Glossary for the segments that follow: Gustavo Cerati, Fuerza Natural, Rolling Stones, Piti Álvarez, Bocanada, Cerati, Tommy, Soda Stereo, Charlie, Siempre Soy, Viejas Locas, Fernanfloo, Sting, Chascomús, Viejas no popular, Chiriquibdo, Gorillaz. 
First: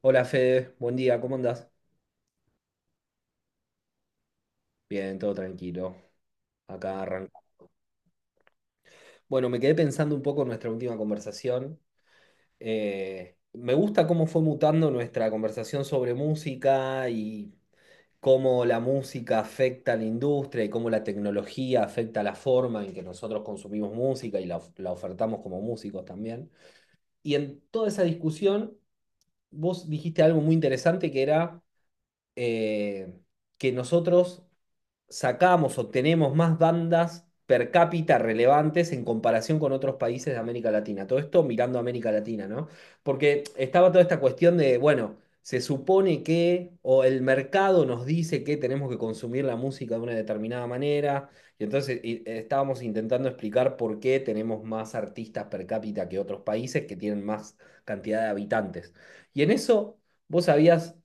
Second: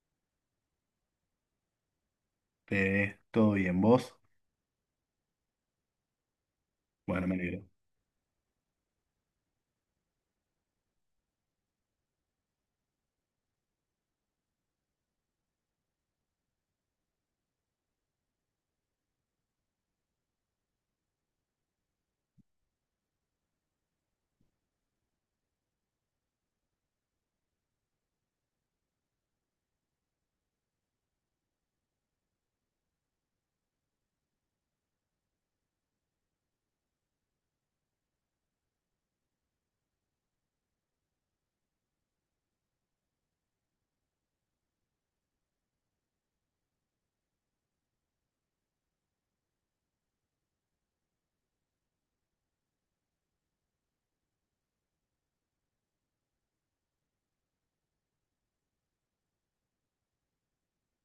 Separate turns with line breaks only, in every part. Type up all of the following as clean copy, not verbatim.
Hola Fede, buen día, ¿cómo andás?
¿Todo bien vos?
Bien, todo tranquilo. Acá
Bueno, me
arranco.
alegro.
Bueno, me quedé pensando un poco en nuestra última conversación. Me gusta cómo fue mutando nuestra conversación sobre música y cómo la música afecta a la industria y cómo la tecnología afecta la forma en que nosotros consumimos música y la, la ofertamos como músicos también. Y en toda esa discusión, vos dijiste algo muy interesante que era eh, que nosotros sacamos o tenemos más bandas per cápita relevantes en comparación con otros países de América Latina. Todo esto mirando a América Latina, ¿no? Porque estaba toda esta cuestión de, bueno, se supone que, o el mercado nos dice que tenemos que consumir la música de una determinada manera, y entonces estábamos intentando explicar por qué tenemos más artistas per cápita que otros países que tienen más cantidad de habitantes. Y en eso, vos habías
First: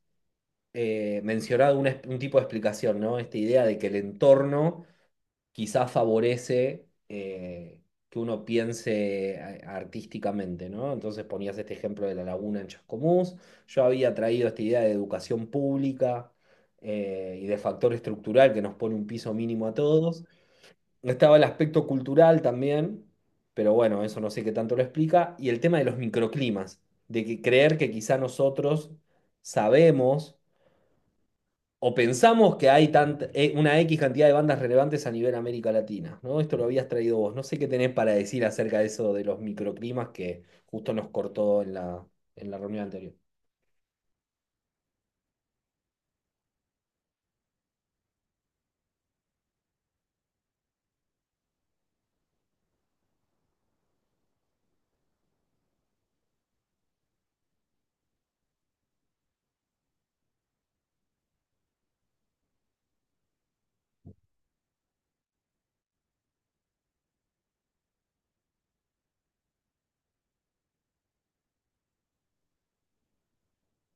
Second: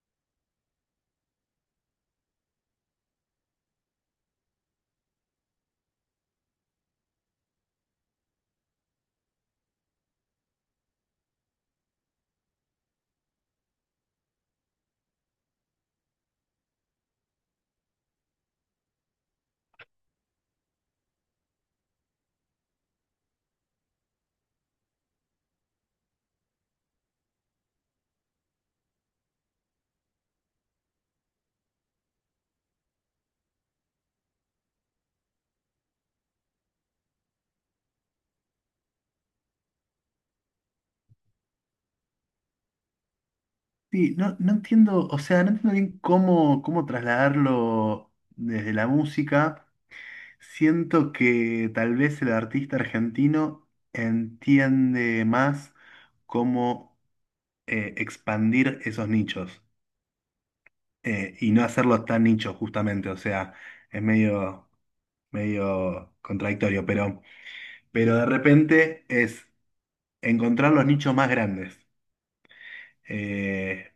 mencionado un tipo de explicación, ¿no? Esta idea de que el entorno quizás favorece que uno piense artísticamente, ¿no? Entonces ponías este ejemplo de la laguna en Chascomús. Yo había traído esta idea de educación pública y de factor estructural que nos pone un piso mínimo a todos. Estaba el aspecto cultural también, pero bueno, eso no sé qué tanto lo explica. Y el tema de los microclimas, de que creer que quizá nosotros sabemos o pensamos que hay una X cantidad de bandas relevantes a nivel América Latina, ¿no? Esto lo habías traído vos. No sé qué tenés para decir acerca de eso de los microclimas que justo nos cortó en la reunión anterior.
Sí, no, no entiendo, o sea, no entiendo bien cómo trasladarlo desde la música. Siento que tal vez el artista argentino entiende más cómo expandir esos nichos y no hacerlos tan nichos justamente, o sea, es medio contradictorio, pero de repente es encontrar los nichos más grandes. Eh,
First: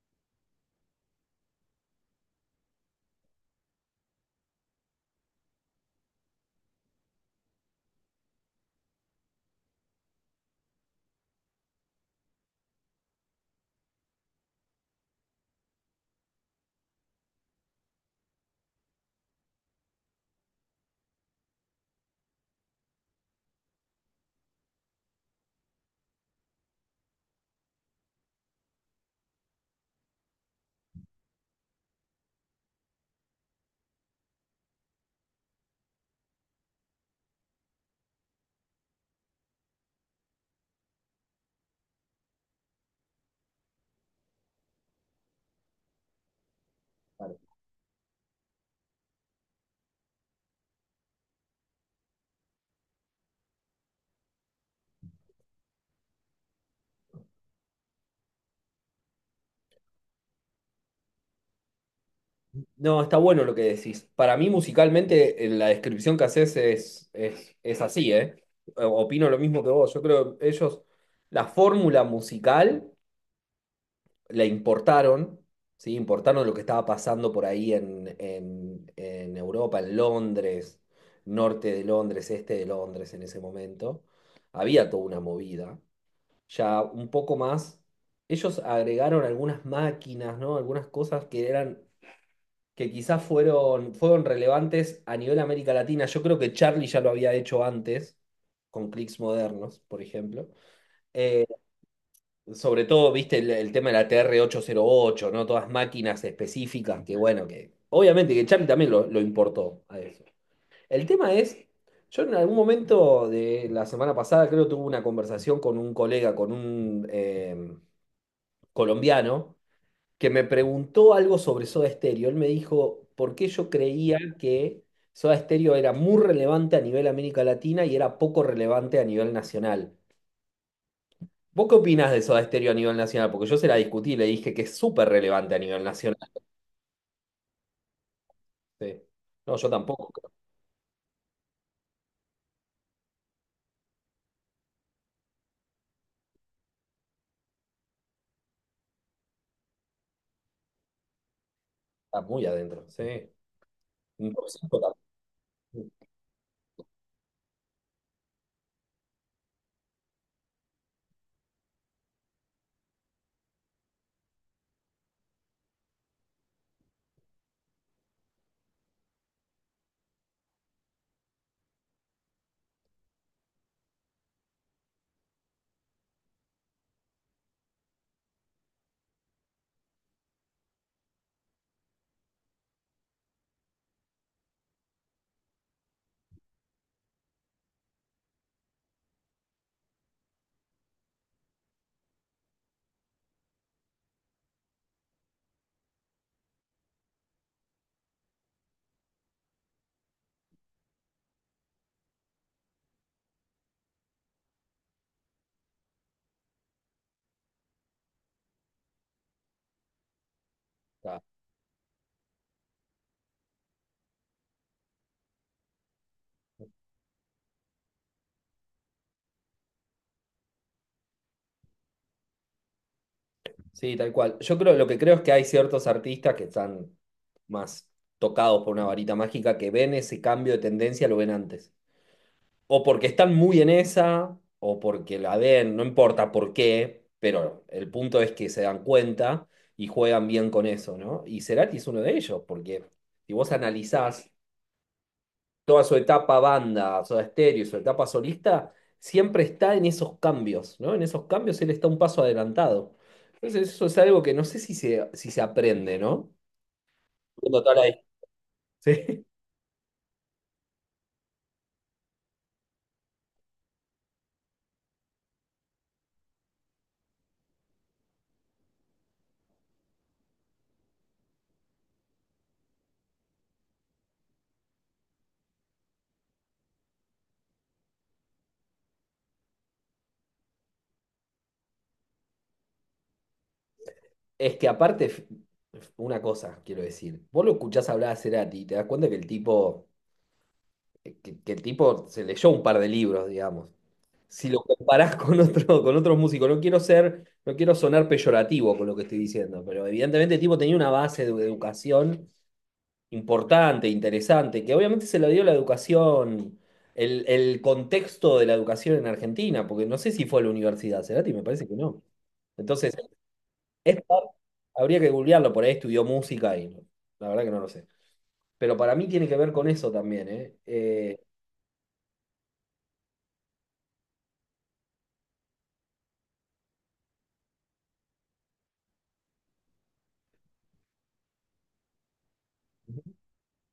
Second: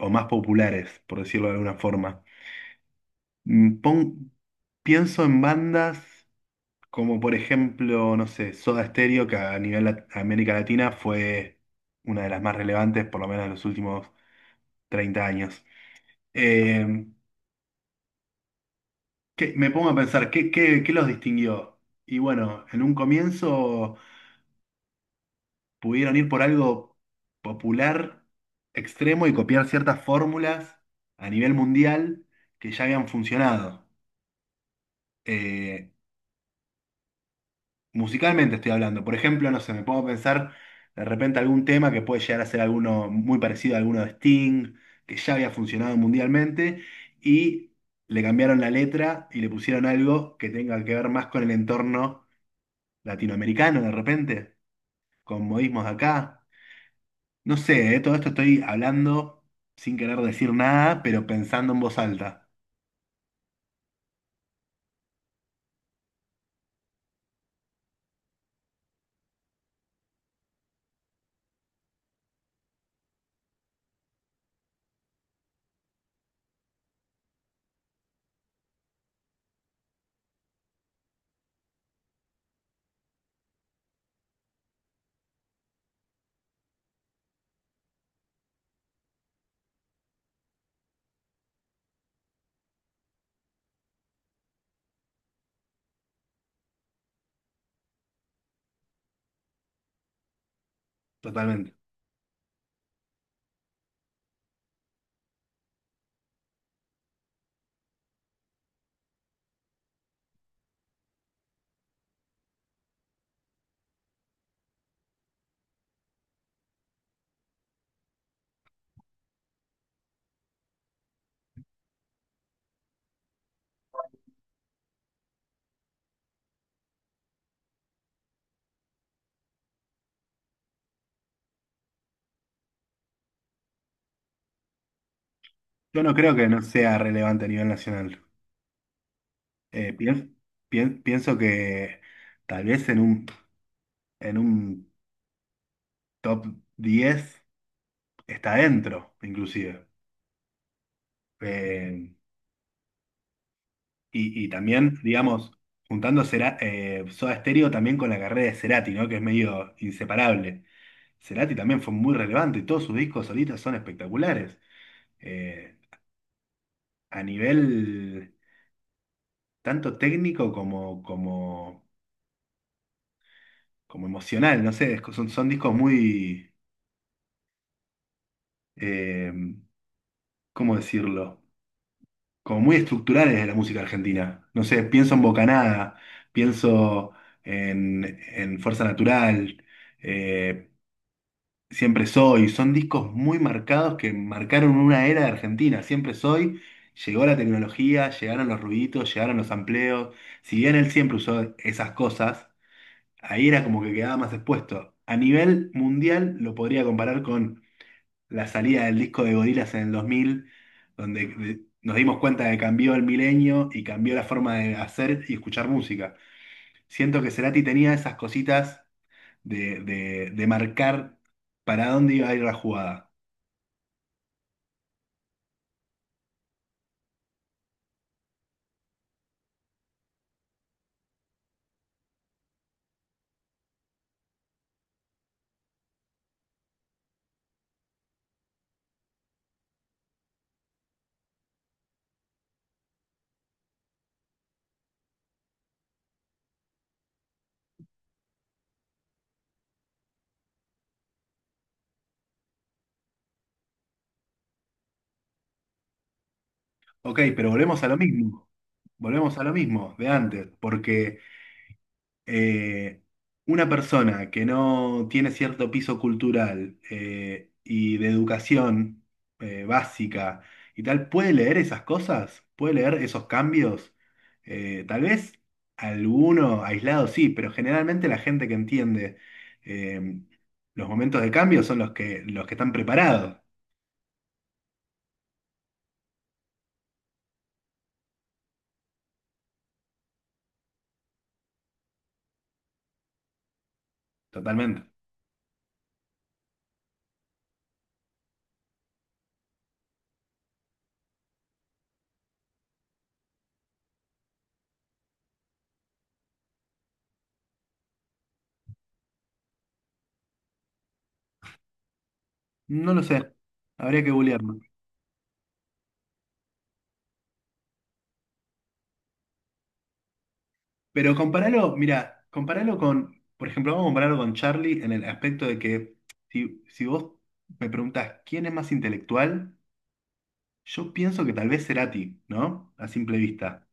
o más populares, por decirlo de alguna forma. Mm, pon- Pienso en bandas como por ejemplo, no sé, Soda Stereo, que a nivel América Latina fue una de las más relevantes, por lo menos en los últimos 30 años. Eh, Me pongo a pensar, ¿qué, qué, qué los distinguió? Y bueno, en un comienzo pudieron ir por algo popular, extremo y copiar ciertas fórmulas a nivel mundial que ya habían funcionado. Eh, Musicalmente estoy hablando. Por ejemplo, no sé, me pongo a pensar de repente algún tema que puede llegar a ser alguno muy parecido a alguno de Sting, que ya había funcionado mundialmente,
Vale.
y le cambiaron la letra y le pusieron algo que tenga que ver más con el entorno latinoamericano de repente, con modismos de acá. No sé, todo esto estoy hablando sin querer decir nada, pero pensando en voz alta,
No, está bueno lo que decís. Para mí, musicalmente, en la descripción que haces es así, ¿eh? Opino lo mismo que vos. Yo creo que ellos, la fórmula musical la importaron, ¿sí? Importaron lo que estaba pasando por ahí en Europa, en Londres, norte de Londres, este de Londres en ese momento. Había toda una movida. Ya un poco más, ellos agregaron algunas máquinas, ¿no? Algunas cosas que eran, que quizás fueron relevantes a nivel América Latina. Yo creo que Charlie ya lo había hecho antes, con clics modernos, por ejemplo. Eh,
totalmente.
Sobre todo, viste, el tema de la tr ocho, ¿no? Todas máquinas específicas que, bueno, que obviamente que Charlie también lo importó a eso. El tema es, yo en algún momento de la semana pasada creo tuve una conversación con un colega, con un colombiano, que me preguntó algo sobre Soda Stereo. Él me dijo por qué yo creía que Soda Stereo era muy relevante a nivel América Latina y era poco relevante a nivel nacional. ¿Vos qué opinás de Soda Stereo a nivel nacional? Porque yo se la discutí y le dije que es súper relevante a nivel
Yo no
nacional.
creo que no sea relevante a nivel nacional.
Sí. No, yo
Eh,
tampoco, creo
pien- Pienso que... Tal vez en un top 10 está dentro, inclusive.
que
Eh,
está muy adentro. Sí. Un top
y, y
cinco
también, digamos,
también
juntando Soda Stereo también con la carrera de Cerati, ¿no? Que es medio inseparable. Cerati también fue muy relevante, todos sus discos solistas son espectaculares. Eh, a nivel tanto técnico como emocional, no sé, son discos muy, eh, ¿cómo decirlo? Como muy estructurales de la música argentina. No sé, pienso en Bocanada, pienso en, en Fuerza Natural, eh, Siempre Soy. Son discos muy marcados que marcaron una era de Argentina. Siempre Soy, llegó la tecnología, llegaron los ruiditos, llegaron los amplios. Si bien él siempre usó esas cosas, ahí era como que quedaba más expuesto. A nivel mundial lo podría comparar con la salida del disco de Gorillaz en el 2000
está.
donde nos dimos cuenta de que cambió el milenio y cambió la forma de hacer y escuchar música. Siento que Cerati tenía esas cositas de marcar para dónde iba a ir la jugada.
Sí, tal cual. Yo creo, lo que creo es que hay ciertos artistas que están más tocados por una varita mágica que ven ese cambio de tendencia, lo ven antes. O porque están muy en esa, o porque la ven, no importa por qué, pero el punto es que se dan cuenta y juegan bien con eso, ¿no? Y Cerati es uno de ellos, porque si vos analizás toda su etapa banda, Soda Stereo, su etapa solista, siempre está en esos cambios, ¿no? En esos cambios él está un paso adelantado. Entonces eso es algo que no sé si se aprende, ¿no?
Ok, pero
Viendo toda
volvemos a lo
la-
mismo.
Sí.
Volvemos a lo mismo de antes, porque eh, una persona que no tiene cierto piso cultural y de educación básica y tal, ¿puede leer esas cosas? ¿Puede leer esos cambios? Tal vez alguno aislado sí, pero generalmente la gente que entiende eh, los momentos de cambio son los que están preparados,
Es que aparte, f- una cosa quiero decir, vos lo escuchás hablar a Cerati y te das cuenta que el tipo, que el tipo se leyó un par de libros, digamos. Si lo
totalmente.
comparás con otro, con otros músicos, no quiero ser, no quiero sonar peyorativo con lo que estoy diciendo, pero evidentemente el tipo tenía una base de educación importante, interesante, que obviamente se la dio la educación, el contexto de la educación en Argentina, porque no sé si fue a la universidad, Cerati, me parece que no. Entonces,
No lo sé,
es
habría que googlear.
habría que googlearlo, por ahí estudió música y no- la verdad que no lo sé. Pero para mí tiene que ver con eso también, ¿eh?
Pero compáralo, mira, compáralo con, por ejemplo, vamos a compararlo con Charlie en el aspecto de que si vos me preguntás quién es más intelectual, yo pienso que tal vez Cerati, ¿no? A simple vista.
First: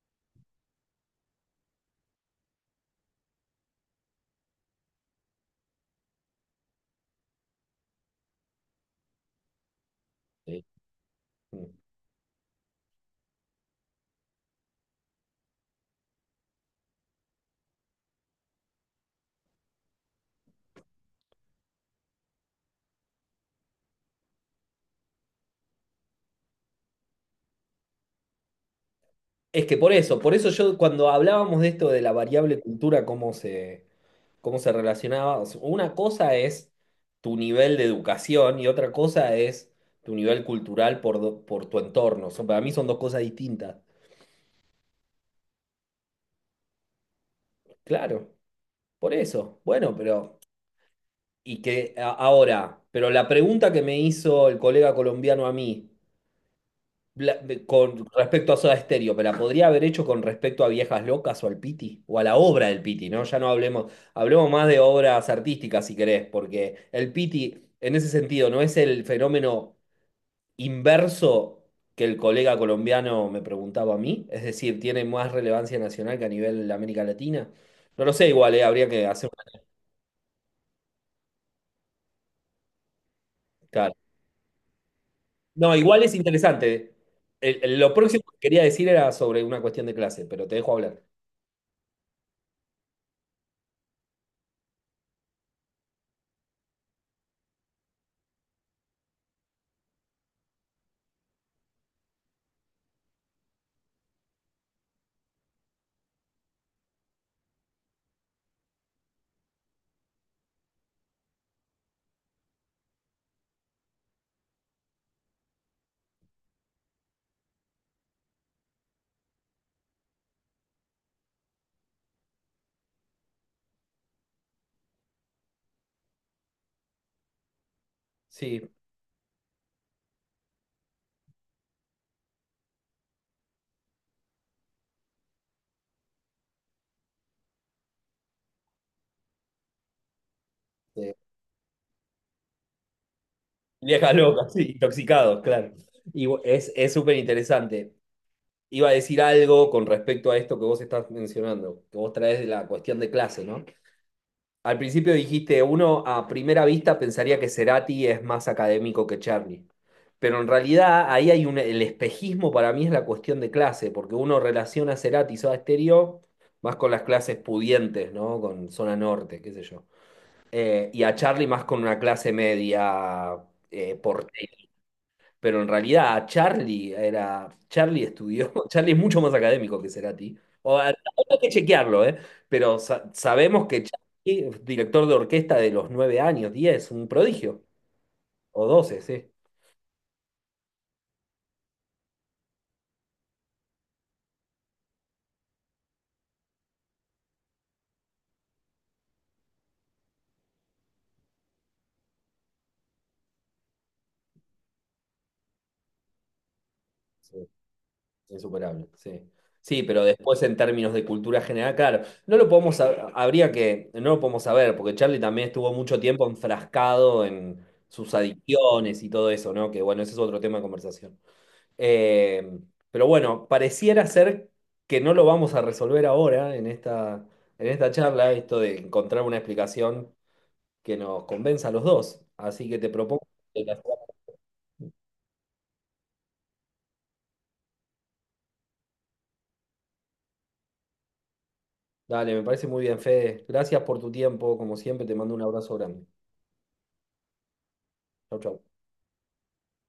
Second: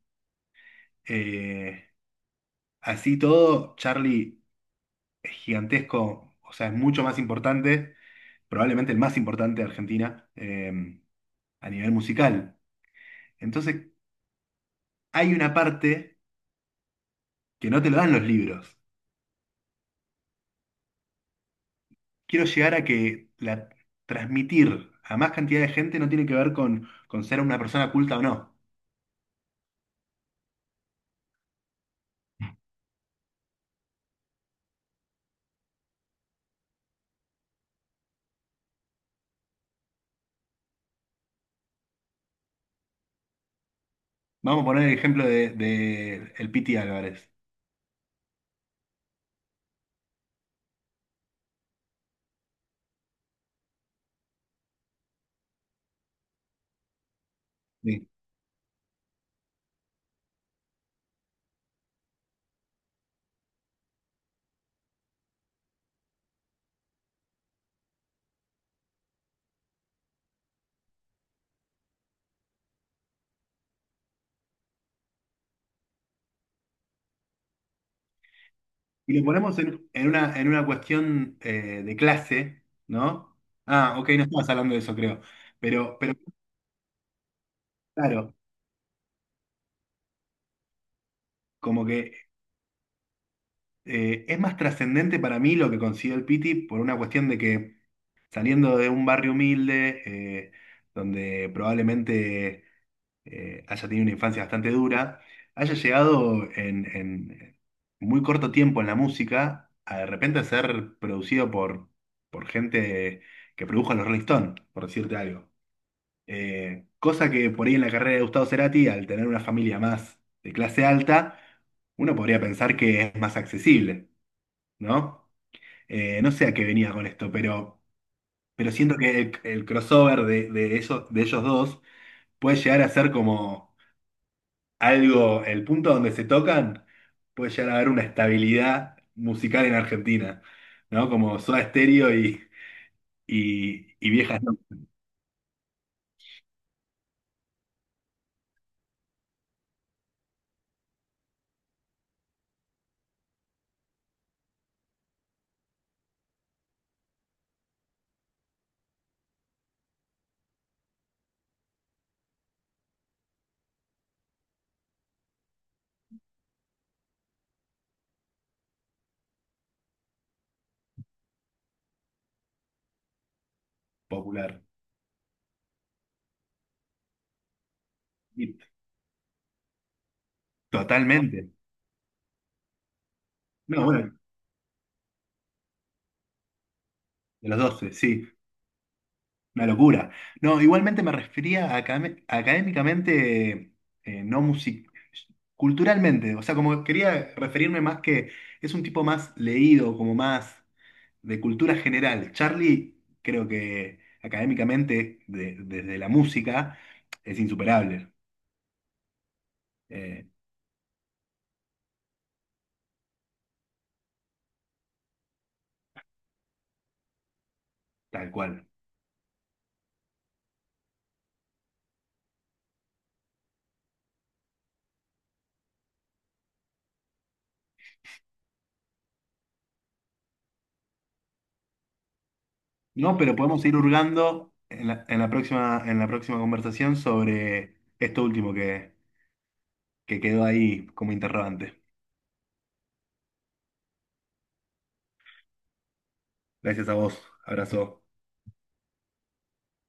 Eh, Así todo, Charlie es gigantesco, o sea, es mucho más importante, probablemente el más importante de Argentina
Sí.
a nivel musical. Entonces, hay una parte que no te lo dan los libros. Quiero llegar a que transmitir a más cantidad de gente no tiene que ver con ser una persona culta o no.
Es que por eso yo cuando hablábamos de esto de la variable cultura, cómo se relacionaba. O sea, una cosa es tu nivel de educación y otra cosa es tu nivel cultural por, por tu entorno. Son- para mí son dos cosas distintas.
Vamos a poner el ejemplo de el Piti Álvarez.
Claro, por eso. Bueno, pero... Y que ahora, pero la pregunta que me hizo el colega colombiano a mí con
Sí.
respecto a Soda Stereo, ¿me la podría haber hecho con respecto a Viejas Locas o al Piti? O a la obra del Piti, ¿no? Ya no hablemos, hablemos más de obras artísticas si querés, porque el Piti en ese sentido no es el fenómeno inverso que el colega colombiano me preguntaba a mí, es decir, tiene más relevancia nacional que a nivel de América Latina. No lo sé, igual, habría que
Y lo
hacer una
ponemos en una cuestión de clase, ¿no?
escala.
Ah, ok, no estabas hablando de eso, creo.
No, igual es
Pero
interesante. Lo próximo
claro,
que quería decir era sobre una cuestión de clase, pero te dejo hablar.
como que es más trascendente para mí lo que consiguió el Piti por una cuestión de que saliendo de un barrio humilde, eh, donde probablemente haya tenido una infancia bastante dura, haya llegado en muy corto tiempo en la música a de repente ser producido por gente que produjo a los Rolling Stones, por decirte algo. Cosa que por ahí en la carrera de Gustavo Cerati, al tener una familia más de clase alta, uno podría pensar que es más accesible, ¿no? No sé a qué venía con esto,
Sí,
pero siento que el crossover de ellos dos puede llegar a ser como algo, el punto donde se tocan puede llegar a haber una estabilidad musical en Argentina, ¿no?
eh,
Como Soda Stereo y
viejas
Viejas
locas,
no
sí, intoxicados, claro. Y es súper interesante. Iba a decir algo con respecto a esto que vos estás mencionando, que vos traes de la cuestión de clase, ¿no? Al principio dijiste, uno a primera vista pensaría que Cerati es más académico que Charlie, pero en realidad ahí hay un, el espejismo para mí es la cuestión de clase, porque uno relaciona a Cerati y Soda Stereo más con las clases pudientes, ¿no? Con zona norte, qué sé yo. Y a Charlie más con una clase media, por
popular.
pero en realidad a Charlie era. Charlie estudió.
Y
Charlie es mucho más académico que Cerati. Hay que
totalmente.
chequearlo, ¿eh? Pero sabemos que
No, bueno,
Charlie, director de orquesta de los nueve años, 10, un
de los
prodigio.
12, sí,
O 12 sí.
una locura. No, igualmente me refería a académicamente, no music culturalmente, o sea, como quería referirme más que es un tipo más leído, como más de cultura general. Charlie, creo que académicamente, desde la música, es
Sí,
insuperable,
insuperable, sí. Sí, pero
eh,
después en términos de cultura general, claro, no lo podemos habría que, no lo podemos saber, porque Charlie también estuvo mucho tiempo enfrascado en sus
tal cual.
adicciones y todo eso, ¿no? Que bueno, ese es otro tema de conversación. Eh, pero bueno, pareciera ser que no lo vamos a resolver ahora en esta charla, esto de encontrar una explicación que nos convenza a los dos. Así que te
No,
propongo
pero
que
podemos ir
la-
hurgando en en la próxima conversación sobre esto último que quedó ahí como interrogante.
Dale, me parece muy bien, Fede. Gracias por tu tiempo, como siempre, te mando un abrazo grande.
Gracias a vos. Abrazo.
Chau, chau.